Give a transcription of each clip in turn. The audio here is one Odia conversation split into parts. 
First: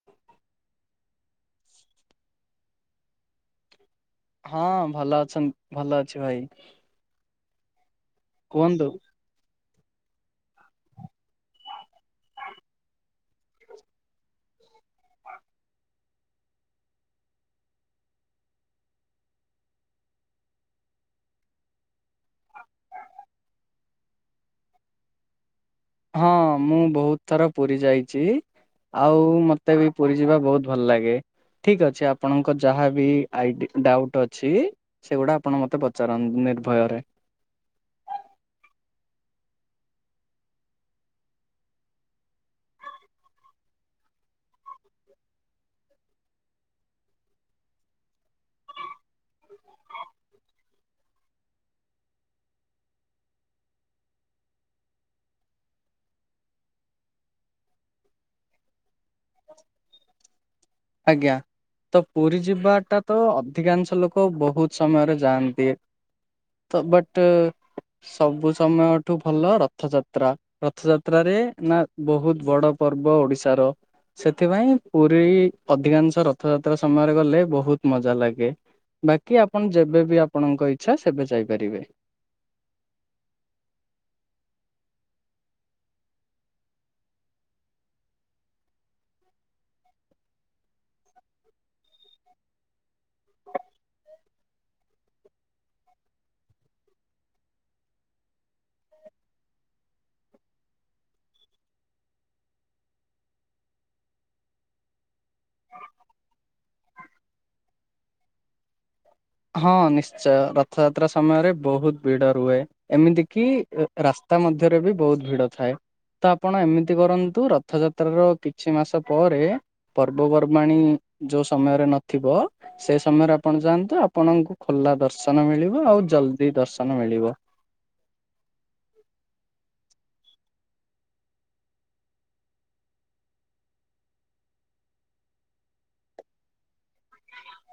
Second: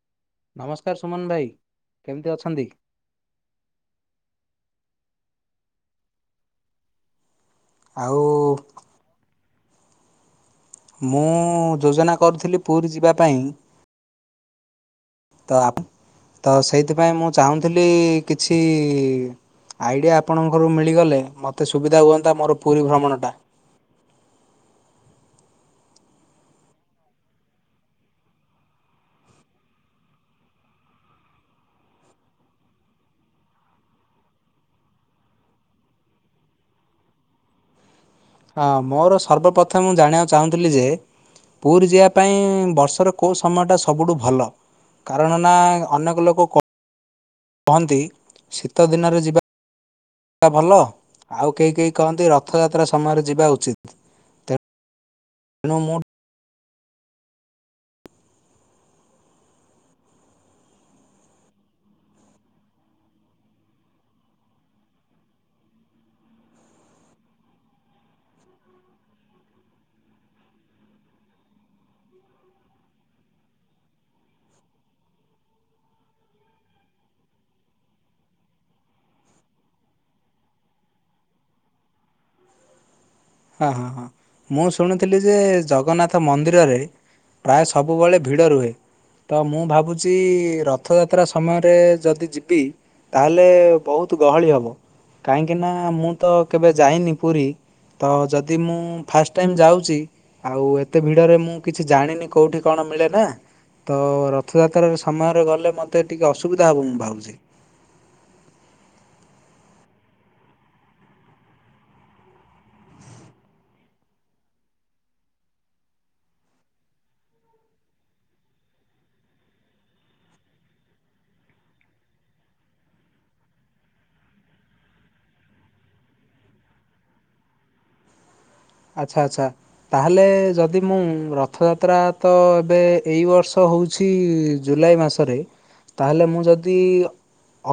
[inaudible] ନମସ୍କାର ସୁମନ ଭାଇ। କେମିତି ଅଛନ୍ତି? ହଁ ଭଲ ଅଛନ୍ତି, ଭଲ ଅଛି ଭାଇ। ଆଉ। କୁହନ୍ତୁ ମୁଁ ଯୋଜନା କରୁଥିଲି ପୁରୀ ଯିବା ପାଇଁ ତ ତ ସେଇଥିପାଇଁ ମୁଁ ଚାହୁଁଥିଲି କିଛି ଆଇଡିଆ ଆପଣଙ୍କର ମିଳିଗଲେ ମତେ ସୁବିଧା ହୁଅନ୍ତା ମୋର ପୁରୀ ଭ୍ରମଣ ଟା ହଁ ମୁଁ ବହୁତ ଥର ପୁରୀ ଯାଇଛି ଆଉ ମତେ ବି ପୁରୀ ଯିବା ବହୁତ ଭଲ ଲାଗେ ଠିକ ଅଛି ଆପଣଙ୍କ ଯାହାବ ଆଇ ଡାଉଟ ଅଛି ସେଗୁଡା ଆପଣ ମତେ ପଚାରନ୍ତ ନିର୍ଭୟରେ ହଁ ମୋର ସର୍ବପ୍ରଥମେ ମୁଁ ଜାଣିବାକୁ ଚାହୁଁଥିଲି ଯେ ପୁରୀ ଯିବା ପାଇଁ ବର୍ଷର କେଉଁ ସମୟଟା ସବୁଠୁ ଭଲ କାରଣ ନା ଅନେକ ଲୋକ କହନ୍ତି ଶୀତ ଦିନରେ ଯିବା ଭଲ ଆଉ କେହି କେହି କହନ୍ତି ରଥଯାତ୍ରା ସମୟରେ ଯିବା ଉଚିତ୍ ତେଣୁ ମୁଁ [inaudible] ଆଜ୍ଞା ତ ପୁରୀ ଯିବାଟା ତ ଅଧିକାଂଶ ଲୋକ ବହୁତ ସମୟରେ ଯାଆନ୍ତି ତ ବଟ ସବୁ ସମୟଠୁ ଭଲ ରଥଯାତ୍ରା ରଥଯାତ୍ରାରେ ନା ବହୁତ ବଡ ପର୍ବ ଓଡିଶାର ସେଥିପାଇଁ ପୁରୀ ଅଧିକାଂଶ ରଥଯାତ୍ରା ସମୟରେ ଗଲେ ବହୁତ ମଜା ଲାଗେ ବାକି ଆପଣ ଯେବେ ବି ଆପଣଙ୍କ ଇଛା ସେବେ ଯାଇପାରିବେ ହଁ ହଁ ହଁ ମୁଁ ଶୁଣୁଥିଲି ଯେ ଜଗନ୍ନାଥ ମନ୍ଦିରରେ ପ୍ରାୟ ସବୁବେଳେ ଭିଡ଼ ରୁହେ ତ ମୁଁ ଭାବୁଛି ରଥଯାତ୍ରା ସମୟରେ ଯଦି ଯିବି ତାହେଲେ ବହୁତ ଗହଳି ହବ କାହିଁକି ନା ମୁଁ ତ କେବେ ଯାଇନି ପୁରୀ ତ ଯଦି ମୁଁ ଫାଷ୍ଟ ଟାଇମ୍ ଯାଉଛି ଆଉ ଏତେ ଭିଡରେ ମୁଁ କିଛି ଜାଣିନି କୋଉଠି କଣ ମିଳେ ନା ତ ରଥଯାତ୍ରାରେ ସମୟରେ ଗଲେ ମୋତେ ଟିକିଏ ଅସୁବିଧା ହେବ ମୁଁ ଭାବୁଛି ହଁ ନିଶ୍ଚୟ ରଥଯାତ୍ରା ସମୟରେ ବହୁତ ଭିଡ଼ ରୁହେ ଏମିତି କିି ରାସ୍ତା ମଧ୍ୟରେ ବି ବହୁତ ଭିଡ ଥାଏ ତ ଆପଣ ଏମିତି କରନ୍ତୁ ରଥଯାତ୍ରାର କିଛି ମାସ ପରେ ପର୍ବପର୍ବାଣି ଯୋଉ ସମୟରେ ନଥିବ ସେ ସମୟରେ ଆପଣ ଯାଆନ୍ତୁ ଆପଣଙ୍କୁ ଖୋଲା ଦର୍ଶନ ମିଳିବ ଆଉ ଜଲ୍ଦି ଦର୍ଶନ ମିଳିବ ଆଚ୍ଛା ଆଚ୍ଛା ତାହେଲେ ଯଦି ମୁଁ ରଥଯାତ୍ରା ତ ଏବେ ଏଇ ବର୍ଷ ହେଉଛି ଜୁଲାଇ ମାସ ରେ ତାହେଲେ ମୁଁ ଯଦି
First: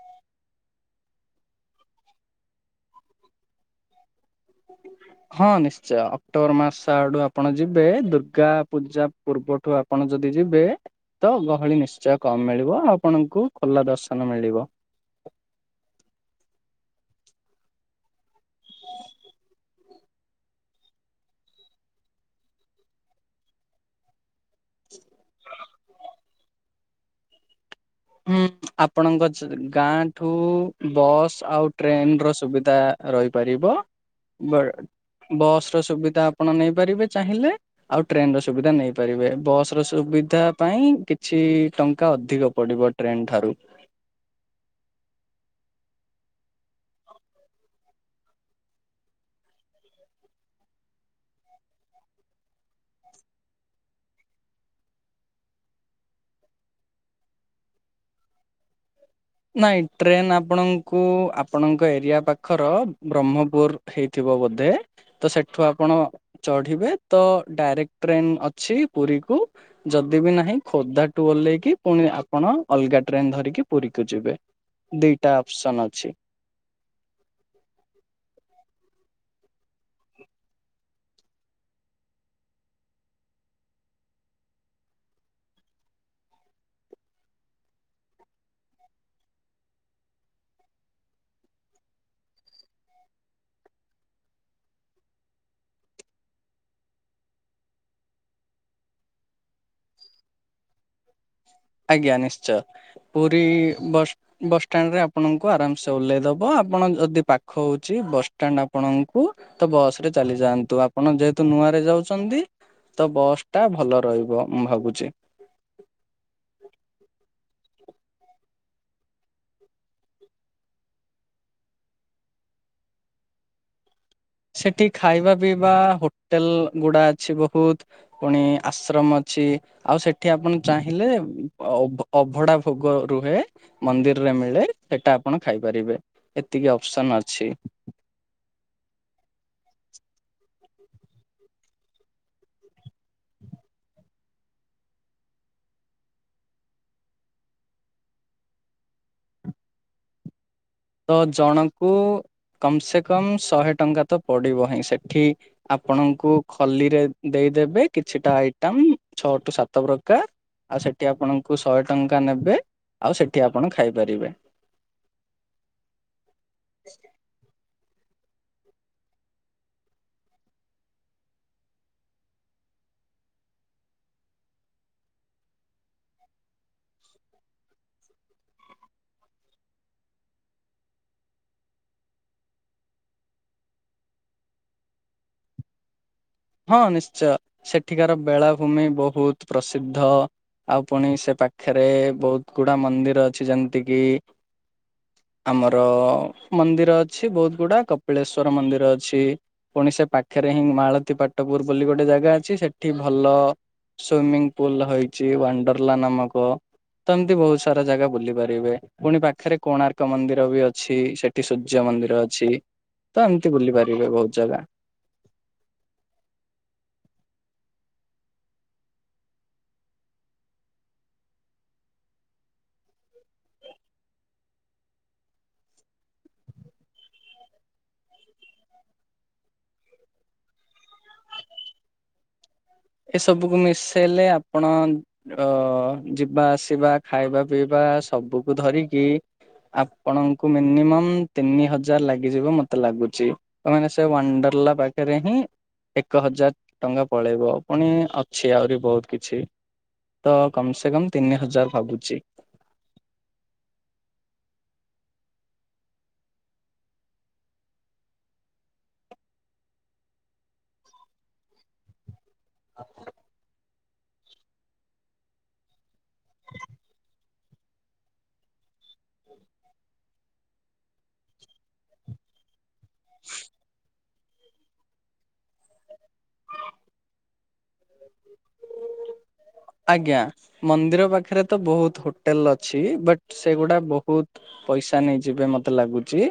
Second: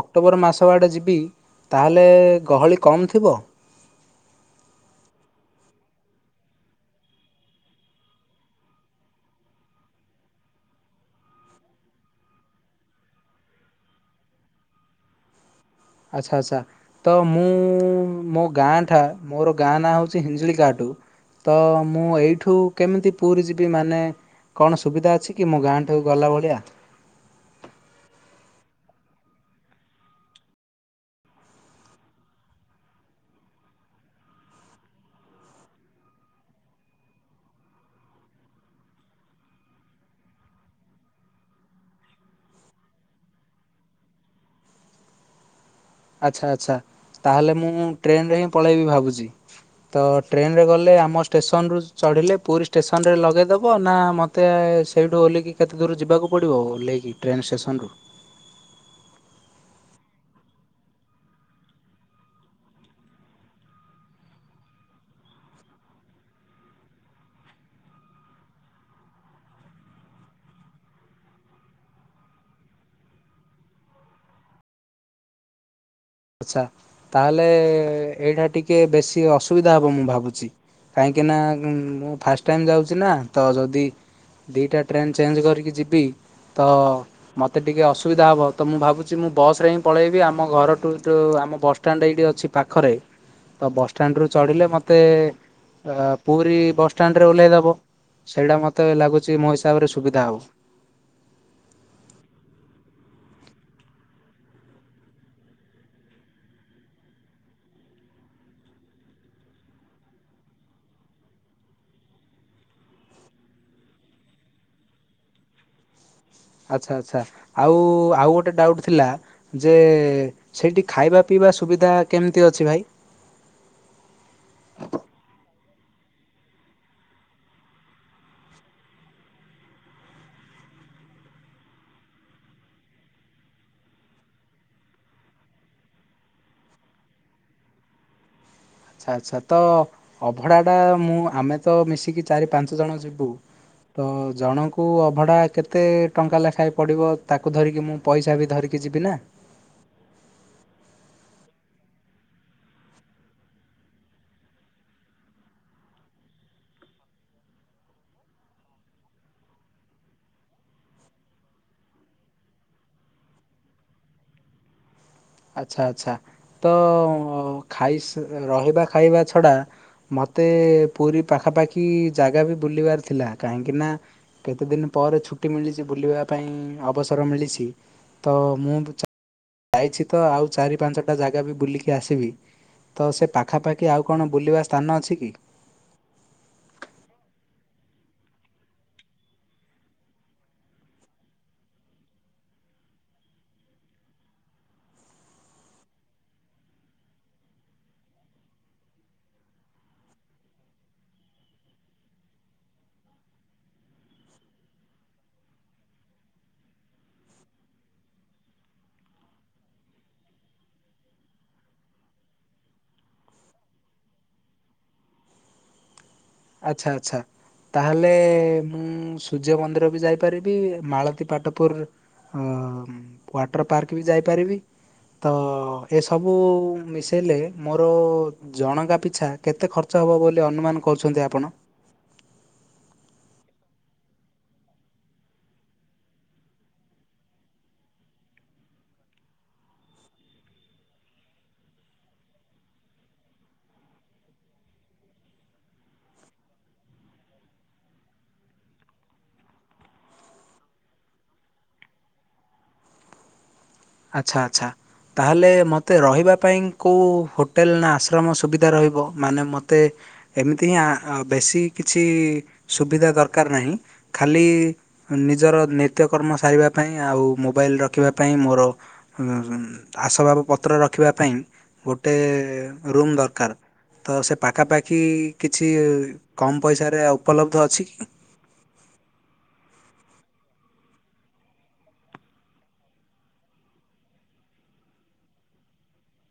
ଅକ୍ଟୋବର ମାସ ଆଡ଼େ ଯିବି ତାହେଲେ ଗହଳି କମ୍ ଥିବ [inaudible] ହଁ ନିଶ୍ଚୟ ଅକ୍ଟୋବର ମାସ ଆଡୁ ଆପଣ ଯିବେ ଦୁର୍ଗା ପୂଜା ପୂର୍ବଠୁ ଆପଣ ଯଦି ଯିବେ ତ ଗହଳି ନିଶ୍ଚୟ କମ ମିଳିବ ଆଉ ଆପଣଙ୍କୁ ଖୋଲା ଦର୍ଶନ ମିଳିବ ଆଚ୍ଛା ଆଚ୍ଛା ତ ମୁଁ ମୋ ଗାଁଠା ମୋର ଗାଁ ନାଁ ହେଉଛି ହିଞ୍ଜଳିିକାଟୁ ତ ମୁଁ ଏଇଠୁ କେମିତି ପୁରୀ ଯିବି ମାନେ କଣ ସୁବିଧା ଅଛି କି ମୋ ଗାଁଠୁ ଗଲା ଭଳିଆ ହୁଁ [inaudible] ଆପଣଙ୍କ ଗାଁ ଠୁ ବସ୍ ଆଉ ଟ୍ରେନ ର ସୁବିଧା ରହିପାରିବ ବଟ ବସ ର ସୁବିଧା ଆପଣ ନେଇପାରିବେ ଚାହିଁଲେ ଆଉ ଟ୍ରେନ ର ସୁବିଧା ନେଇପାରିବେ, ବସ ର ସୁବିଧା ପାଇଁ କିଛି ଟଙ୍କା ଅଧିକ ପଡିବ। ଟ୍ରେନ୍ ଠାରୁ। ଆଚ୍ଛା ଆଚ୍ଛା ତାହେଲେ ମୁଁ ଟ୍ରେନରେ ହିଁ ପଳେଇବି ଭାବୁଛି। ତ ଟ୍ରେନରେ ଗଲେ ଆମ ଷ୍ଟେସନ ରୁ ଚଢ଼ିଲେ ପୁରୀ ଷ୍ଟେସନରେ ଲଗେଇଦେବ ନାଁ ମୋତେ ତେ ସେଇଠୁ ଓଲେହିକି କେତେ ଦୂର ଯିବାକୁ ପଡିବ, ଓଲେହିକି ଟ୍ରେନ ସେକ୍ସନ ରୁ। ନାଇଁ ଟ୍ରେନ୍ ଆପଣଙ୍କୁ, ଆପଣଙ୍କ ଏରିଆ ପାଖର ବ୍ରହ୍ମପୁର ହେଇଥିବ ବୋଧେ। ତ ସେଠୁ ଆପଣ ଚଢିବେ, ତ ଡାଇରେକ୍ଟ ଟ୍ରେନ ଅଛି ପୁରୀକୁ। ଯଦି ବିି ନାହିଁ ଖୋର୍ଦ୍ଧା ଟୁ ଓହ୍ଲେଇକି ପୁଣି ଆପଣ ଅଲଗା ଟ୍ରେନ ଧରିକି ପୁରୀ କୁ ଯିବେ ଦିଟା ଅପସନ୍ ଅଛି। ଆଚ୍ଛା ତାହେଲେ ଏଇଟା ଟିକେ ବେଶୀ ଅସୁବିଧା ହେବ ମୁଁ ଭାବୁଛି। କାହିଁକିନା ମୁଁ ଫାଷ୍ଟ ଟାଇମ୍ ଯାଉଛି ନା, ତ ଯଦି ଦିଇଟା ଟ୍ରେନ୍ ଚେଞ୍ଜ କରିକି ଯିବି, ତ ମୋତେ ଟିକେ ଅସୁବିଧା ହେବ ତ, ମୁଁ ଭାବୁଛି ମୁଁ ବସ୍ ରେ ହିଁ ପଳେଇବି ଆମ ଘରଠୁ ଯୋଉ ଆମ ବସଷ୍ଟାଣ୍ଡ ଏଇଠି ଅଛି ପାଖରେ। ତ ବସ୍ ଷ୍ଟାଣ୍ଡ ରୁ ଚଢ଼ିଲେ ମୋତେ ଅ ପୁରୀ ବସ୍ ଷ୍ଟାଣ୍ଡ ରେ ଓହ୍ଲାଇଦେବ। ସେଇଟା ମତେ ଲାଗୁଛି ମୋ ହିସାବରେ ସୁବିଧା ହବ। ଆଜ୍ଞା ନିଶ୍ଚୟ, ପୁରୀ ବସ ବସ୍ ଷ୍ଟାଣ୍ଡ ରେ ଆପଣଙ୍କୁ ଆରାମସେ ଓହ୍ଲେଇଦବ, ଆପଣ ଯଦି ପାଖ ହଉଛି ବସ୍ ଷ୍ଟାଣ୍ଡ ଆପଣଙ୍କୁ ତ ବସ୍ ରେ ଚାଲି ଯାଆନ୍ତୁ, ଆପଣ ଯେହେତୁ ନୂଆ ରେ ଯାଉଛନ୍ତି। ତ ବସ୍ ଟା ଭଲ ରହିବ, ମୁଁ ଭାବୁଛି। ଆଚ୍ଛା ଆଚ୍ଛା, ଆଉ ଆଉ ଗୋଟେ ଡାଉଟ୍ ଥିଲା, ଯେ ସେଇଠି ଖାଇବା ପିଇବା ସୁବିଧା କେମିତି ଅଛି ଭାଇ। ସେଠି ଖାଇବା ପିଇବା ହୋଟେଲ ଗୁଡା ଅଛି ବହୁତ। ପୁଣି ଆଶ୍ରମ ଅଛି। ଆଉ ସେଠି ଆପଣ ଚାହିଁଲେ ଅ ଅଭଡା ଭୋଗ ରୁହେ। ମନ୍ଦିରରେ ମିଳେ, ସେଟା ଆପଣ ଖାଇପାରିବେ, ଏତିକି ଅପସନ୍ ଅଛି। ଆଚ୍ଛା ଆଚ୍ଛା ତ ଅଭଢା ଟା ମୁଁ ଆମେ ତ ମିଶିକି ଚାରି ପାଞ୍ଚ ଜଣ ଯିବୁ। ତ ଜଣଙ୍କୁ ଅଭଢ଼ା କେତେ ଟଙ୍କା ଲେଖାଏ ପଡ଼ିବ, ତାକୁ ଧରିକି ମୁଁ ପଇସା ବି ଧରିକି ଯିବି ନାଁ। ତ ଜଣକୁ କମ୍ ସେ କମ୍ ଶହେ ଟଙ୍କା ତ ପଡିବ ହିଁ ସେଠି। ଆପଣଙ୍କୁ ଖଲିରେ ଦେଇଦେବେ କିଛିଟା ଆଇଟମ୍ ଛଅ ଟୁ ସାତ ପ୍ରକାର। ଆଉ ସେଠି ଆପଣଙ୍କୁ ଶହେ ଟଙ୍କା ନେବେ, ଆଉ ସେଠି ଆପଣ ଖାଇପାରିବେ। ଆଚ୍ଛା ଆଚ୍ଛା ତ ଖାଇ ସା ରହିବା ଖାଇବା ଛଡ଼ା ମୋତେ ପୁରୀ ପାଖାପାଖି ଜାଗା ବି ବୁଲିବାର ଥିଲା, କାହିଁକି ନାଁ କେତେ ଦିନ ପରେ ଛୁଟି ମିଳିଛି ବୁଲିବା ପାଇଁ ଅବସର ମିଳିଛି, ତ ମୁଁ ବି ଯାଇଛି ତ ଆଉ ଚାରି ପାଞ୍ଚଟା ଜାଗା ବି ବୁଲିକି ଆସିବି। ତ ସେ ପାଖାପାଖି ଆଉ କଣ ବୁଲିବା ସ୍ଥାନ ଅଛି କି? ହଁ ନିଶ୍ଚୟ, ସେଠିକାର ବେଳାଭୂମି ବହୁତ ପ୍ରସିଦ୍ଧ। ଆଉ ପୁଣି ସେ ପାଖରେ ବହୁତ ଗୁଡା ମନ୍ଦିର ଅଛି ଯେମିତି କିି ଆମର ମନ୍ଦିର ଅଛି ବହୁତ ଗୁଡା କପିଳେଶ୍ଵର ମନ୍ଦିର ଅଛି। ପୁଣି ସେ ପାଖରେ ହିଁ ମାଳତୀ ପାଟପୁର ବୋଲି ଗୋଟେ ଜାଗା ଅଛି ସେଠି ଭଲ ସୁଇମୀଙ୍ଗ ପୁଲ ହେଇଛି, ୱଣ୍ଡରେଳା ନାମକ। ତ ଏମିତି ବହୁତ ସାରା ଜାଗା ବୁଲି ପାରିବେ। ପୁଣି ପାଖରେ କୋଣାର୍କ ମନ୍ଦିର ବି ଅଛି, ସେଠି ସୂର୍ଯ୍ୟ ମନ୍ଦିର ଅଛି। ତ ଏମିତି ବୁଲି ପାରିବେ ବହୁତ ଜାଗା। ଆଚ୍ଛା ଆଚ୍ଛା। ତାହେଲେ ମୁଁ ସୂର୍ଯ୍ୟ ମନ୍ଦିର ବି ଯାଇପାରିବି ମାଳତୀ ପାଟପୁର ଅ ୱାଟର ପାର୍କ ବି ଯାଇପାରିବି। ତ ଏସବୁ ମିଶେଇଲେ ମୋର ଜଣଙ୍କା ପିଛା କେତେ ଖର୍ଚ୍ଚ ହେବ ବୋଲି ଅନୁମାନ କରୁଛନ୍ତି ଆପଣ? ଏସବୁକୁ ମିଶେଇଲେ ଆପଣ ଅ ଯିବା ଆସିବା ଖାଇବା ପିଇବା ସବୁକୁ ଧରିକି ଆପଣଙ୍କୁ ମିନିମମ୍ ତିନି ହଜାର ଲାଗିଯିବ ମତେ ଲାଗୁଛି। ତମାନେ ସେ ୱାଣ୍ଡରଲା ପାଖରେ ହିଁ ଏକ ହଜାର ଟଙ୍କା ପଳେଇବ। ପୁଣି ଅଛି ଆହୁରି ବହୁତ କିଛି ତ କମ ସେ କମ ତିନି ହଜାର ଭାବୁଛି। ଆଚ୍ଛା ଆଚ୍ଛା। ତାହେଲେ ମୋତେ ରହିବା ପାଇଁ କେଉଁ ହୋଟେଲ ନା ଆଶ୍ରମ ସୁବିଧା ରହିବ ମାନେ ମୋତେ ଏମିତି ହିଁ ବେଶୀ କିଛି ସୁବିଧା ଦରକାର ନାହିଁ। ଖାଲି ନିଜର ନିତ୍ୟକର୍ମ ସାରିବା ପାଇଁ ଆଉ ମୋବାଇଲ ରଖିବା ପାଇଁ ମୋର। ଆସବାବ ପତ୍ର ରଖିବା ପାଇଁ ଗୋଟେ ରୁମ୍ ଦରକାର। ତ ସେ ପାଖାପାଖି କିଛି କମ୍ ପଇସାରେ ଉପଲବ୍ଧ ଅଛି କି? [inaudible] ଆଜ୍ଞା। ମନ୍ଦିର ପାଖରେ ତ ବହୁତ ହୋଟେଲ ଅଛି ବଟ ସେଗୁଡା ବହୁତ ପଇସା ନେଇଯିବେ ମତେ ଲାଗୁଛି।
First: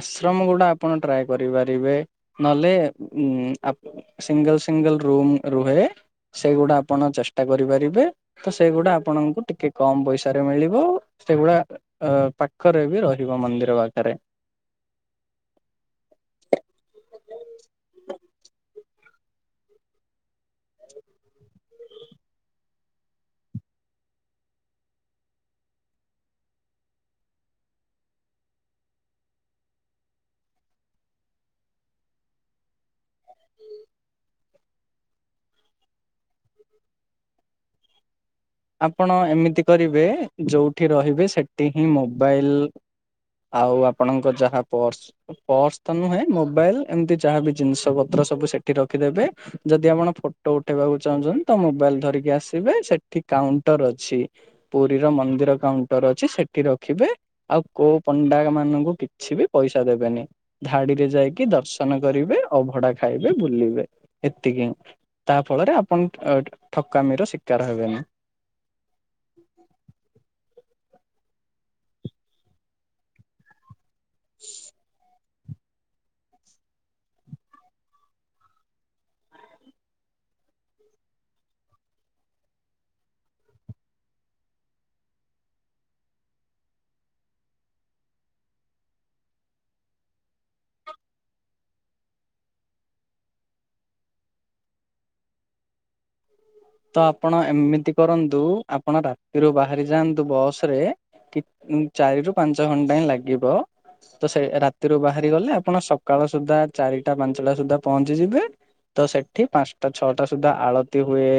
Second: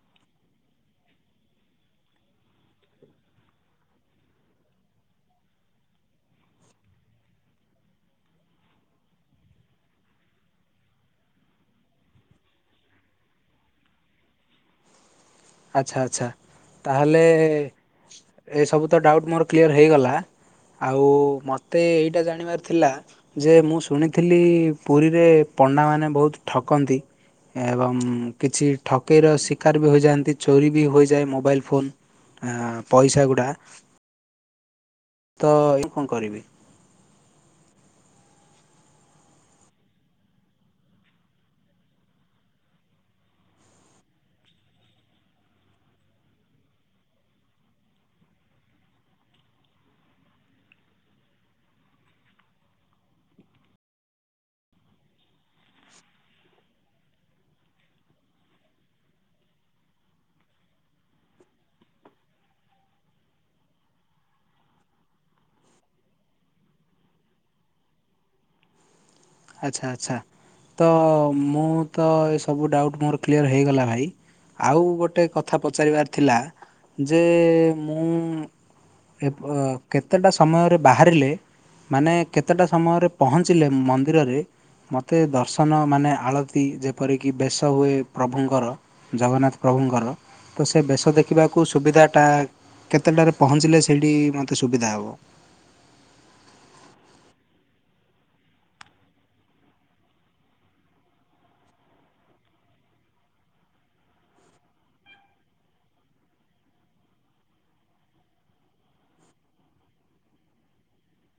ଆଶ୍ରମ ଗୁଡା ଆପଣ ଟ୍ରାଏ କରିପାରିବେ ନହେଲେ ଉ ଆପ ବିଧାୟକ ସିଙ୍ଗଲ ସିଙ୍ଗଲ ରୁମ୍ ରୁହେ। ସେଇଗୁଡା ଆପଣ ଚେଷ୍ଟା କରିପାରିବେ। ତ ସେଗୁଡା ଆପଣଙ୍କୁ ଟିକେ କମ ପଇସା ରେ ମିଳିବ ସେଗୁଡା ଅ ପାଖରେ ବି ରହିବ ମନ୍ଦିର ପାଖରେ। ଆଚ୍ଛା ଆଚ୍ଛା ତାହେଲେ ଏସବୁ ତ ଡାଉଟ୍ ମୋର କ୍ଲିଅର୍ ହେଇଗଲା। ଆଉ ମତେ ଏଇଟା ଜାଣିବାର ଥିଲା? ଯେ ମୁଁ ଶୁଣିଥିଲି ପୁରୀରେ ପଣ୍ଡାମାନେ ବହୁତ ଠକନ୍ତି। ଏବଂ କିଛି ଠକେଇର ଶିକାର ବି ହୋଇଯାଆନ୍ତି। ଚୋରି ବି ହୋଇଯାଏ ମୋବାଇଲ୍ ଫୋନ୍ ପଇସା ଗୁଡ଼ା। ତ ଇଏ କଣ କରିବି? ଆପଣ ଏମିତି କରିବେ ଯୋଉଠି ରହିବେ ସେଠି ହିଁ ମୋବାଇଲ ଆଉ ଆପଣଙ୍କ ଯାହା ପର୍ସ। ପର୍ସ ତ ନୁହେଁ ମୋବାଇଲ ଏମିତି ଯାହାବି ଜିନିଷ ପତ୍ର ସବୁ ସେଠି ରଖିଦେବେ ଯଦି ଆପଣ ଫଟ ଉଠେଇବାକୁ ଚାହୁଁଛନ୍ତି ତ ମୋବାଇଲ ଧରିକି ଆସିବେ ସେଠି କାଉଣ୍ଟର ଅଛି। ପୁରୀର ମନ୍ଦିର କାଉଣ୍ଟର ଅଛି ସେଠି ରଖିବେ। ଆଉ କୋଉ ପଣ୍ଡାମାନଙ୍କୁ କିଛି ବି ପଇସା ଦେବେନି। ଧାଡିରେ ଯାଇକି ଦର୍ଶନ କରିବେ ଅ ଭଡା ଖାଇବେ ବୁଲିବେ ଏତିକି ହିଁ। ତାହା ଫଳରେ ଆପଣ ଠକାମିର ଶିକାର ହେବେନି। ଆଚ୍ଛା ଆଚ୍ଛା ତ ମୁଁ ତ ଏସବୁ ଡାଉଟ୍ ମୋର କ୍ଲିଅର ହେଇଗଲା ଭାଇ। ଆଉ ଗୋଟେ କଥା ପଚାରିବାର ଥିଲା ଯେ ମୁଁ କେତେଟା ସମୟରେ ବାହାରିଲେ ମାନେ କେତେଟା ସମୟରେ ପହଞ୍ଚିଲେ ମ ମନ୍ଦିରରେ ମତେ ଦର୍ଶନ ମାନେ ଆଳତି ଯେପରିକି ବେଶ ହୁଏ ପ୍ରଭୁଙ୍କର। ଜଗନ୍ନାଥ ପ୍ରଭୁଙ୍କର ତ ସେ ବେଶ ଦେଖିବାକୁ ସୁବିଧାଟା କେତେଟାରେ ପହଞ୍ଚିଲେ ସେଇଠି ମୋତେ ସୁବିଧା ହେବ? ତ ଆପଣ ଏମିତି କରନ୍ତୁ ଆପଣ ରାତିରୁ ବାହାରି ଯାଆନ୍ତୁ ବସ ରେ କିଟ୍ ଚାରି ରୁ ପାଞ୍ଚ ଘଣ୍ଟା ହିଁ ଲାଗିବ ତ ସେ ରାତିରୁ ବାହାରି ଗଲେ ଆପଣ ସକାଳ ସୁଦ୍ଧା ଚାରିଟା ପାଞ୍ଚଟା ସୁଧା ପହଞ୍ଚିଯିବେ ତ ସେଠି ପାଞ୍ଚଟା ଛଅଟା ସୁଦ୍ଧା ଆଳତି ହୁଏ,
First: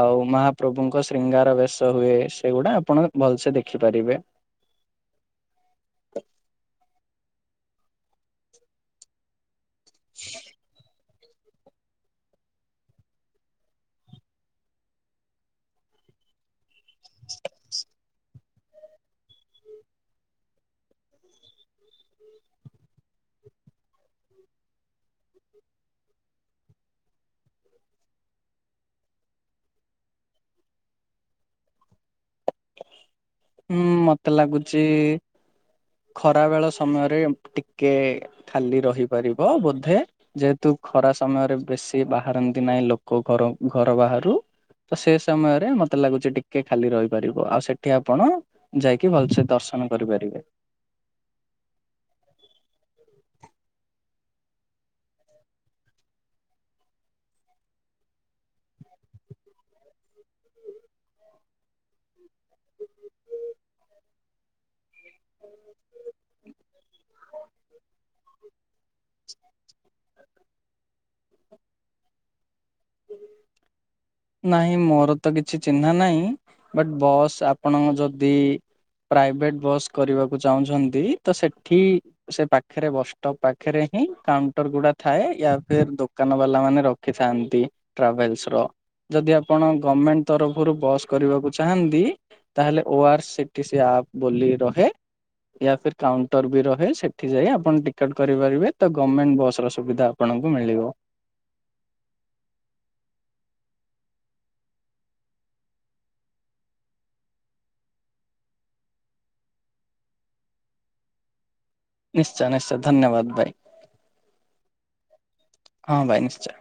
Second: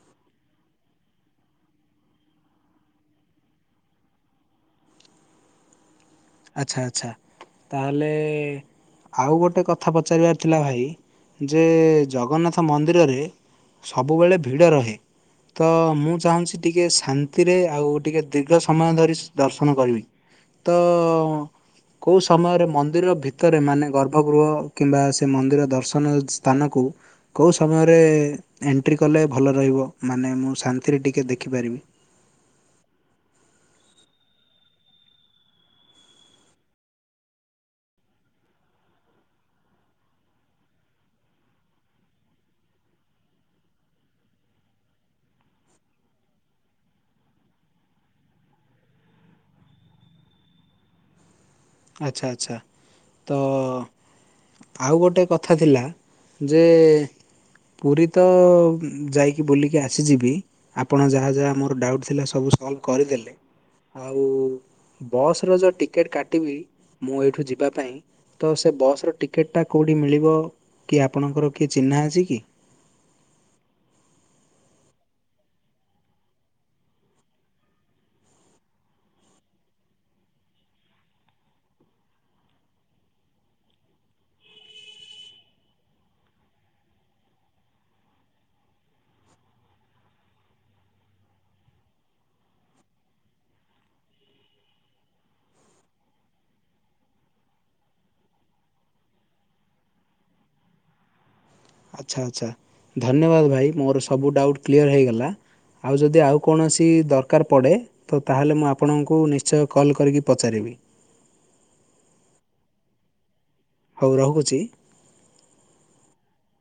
ଆଉ ମହାପ୍ରଭୁଙ୍କ ଶ୍ରୀଙ୍ଗାର ବେଶ ହୁଏ, ସେଗୁଡ଼ା ଆପଣ ଭଲସେ ଦେଖିପାରିବେ। ଆଚ୍ଛା ଆଚ୍ଛା ତାହେଲେ ଆଉ ଗୋଟେ କଥା ପଚାରିବାର ଥିଲା ଭାଇ। ଯେ ଜଗନ୍ନାଥ ମନ୍ଦିରରେ ସବୁବେଳେ ଭିଡ଼ ରହେ ତ ମୁଁ ଚାହୁଁଛି ଟିକେ ଶାନ୍ତିରେ ଆଉ ଟିକେ ଦୀର୍ଘ ସମୟ ଧରି ଦର୍ଶନ କରିବି। ତ କୋଉ ସମୟରେ ମନ୍ଦିର ଭିତରେ ମାନେ ଗର୍ଭଗୃହ କିମ୍ବା ସେ ମନ୍ଦିର ଦର୍ଶନ ସ୍ଥାନକୁ କୋଉ ସମୟରେ ଏଣ୍ଟ୍ରି କଲେ ଭଲ ରହିବ, ମାନେ ମୁଁ ଶାନ୍ତିରେ ଟିକେ ଦେଖିପାରିବି। ହୁଁ ମତେ ଲାଗୁଚ ଖରା ବେଳ ସମୟରେ ଟିକେ ଖାଲି ରହିପାରିବ ବୋଧେ ଯେହେତୁ ଖରା ସମୟରେ ବେଶୀ ବାହାରନ୍ତି ନାହିଁ ଲୋକ ଘର ଘର ବାହାରୁ। ତ ସେ ସମୟରେ ମତେ ଲାଗୁଛି ଟିକେ ଖାଲି ରହି ପାରିବ ଆଉ ସେଠି ଆପଣ ଯାଇକି ଭଲସେ ଦର୍ଶନ କରିପାରିବେ। ଆଚ୍ଛା ଆଚ୍ଛା, ତ ଆଉ ଗୋଟେ କଥା ଥିଲା ଯେ ପୁରୀ ତ ଯାଇକି ବୁଲିକି ଆସିଯିବି ଆପଣ ଯାହା ଯାହା ମୋର ଡ଼ାଉଟ୍ ଥିଲା ସବୁ ସଲଭ୍ କରିଦେଲେ। ଆଉ ବସ୍ ର ଯୋଉ ଟିକେଟ କାଟିବି ମୁଁ ଏଇଠୁ ଯିବା ପାଇଁ ତ ସେ ବସ୍ ର ଟିକେଟ୍ ଟା କୋଉଠି ମିଳିବ କି ଆପଣଙ୍କର କିଏ ଚିହ୍ନା ଅଛି କି? ନାହିଁ ମୋର ତ କିଛି ଚିହ୍ନା ନାହିଁ ବଟ୍ ବସ୍ ଆପଣଙ୍କ ଯଦି ପ୍ରାଇଭେଟ୍ ବସ୍ କରିବାକୁ ଚାହୁଁଛନ୍ତି ତ ସେଠି ସେ ପାଖରେ ବସ୍ ଟପ୍ ପାଖରେ ହିଁ କାଉଣ୍ଟର ଗୁଡ଼ା ଥାଏ ୟା ଫିର୍ ଦୋକାନ ବାଲା ମାନେ ରଖ ରଖିଥାନ୍ତି ଟ୍ରାଭେଲସ ର। ଯଦି ଆପଣ ଗମ୍ମେଣ୍ଟ୍ ତରଫରୁ ବସ୍ କରିବାକୁ ଚାହାନ୍ତି ତାହେଲେ ଓ ଆର୍ ସିଟିସି ଆପ୍ ବୋଲି ରହେ ୟା ଫିର୍ କାଉଣ୍ଟର ବି ରହେ ସେଠି ଯାଇ ଆପଣ ଟିକେଟ୍ କରିପାରିବେ ତ ଗମେଣ୍ଟ ବସ୍ ର ସୁବିଧା ହବ ଆପଣଙ୍କୁ ମିଳିବ। ଆଚ୍ଛା ଆଚ୍ଛା, ଧନ୍ୟବାଦ ଭାଇ ମୋର ସବୁ ଡ଼ାଉଟ୍ କ୍ଲିୟର ହେଇଗଲା। ଆଉ ଯଦି ଆଉ କୌଣସି ଦରକାର ପଡ଼େ ତ ତାହେଲେ ମୁଁ ଆପଣଙ୍କୁ ନିଶ୍ଚୟ କଲ୍ କରିକି ପଚାରିବି। ନିଶ୍ଚୟ ନିଶ୍ଚୟ ଧନ୍ୟବାଦ ଭାଇ। ହୋଉ ରହୁଛି। ହଁ ଭାଇ ନିଶ୍ଚୟ।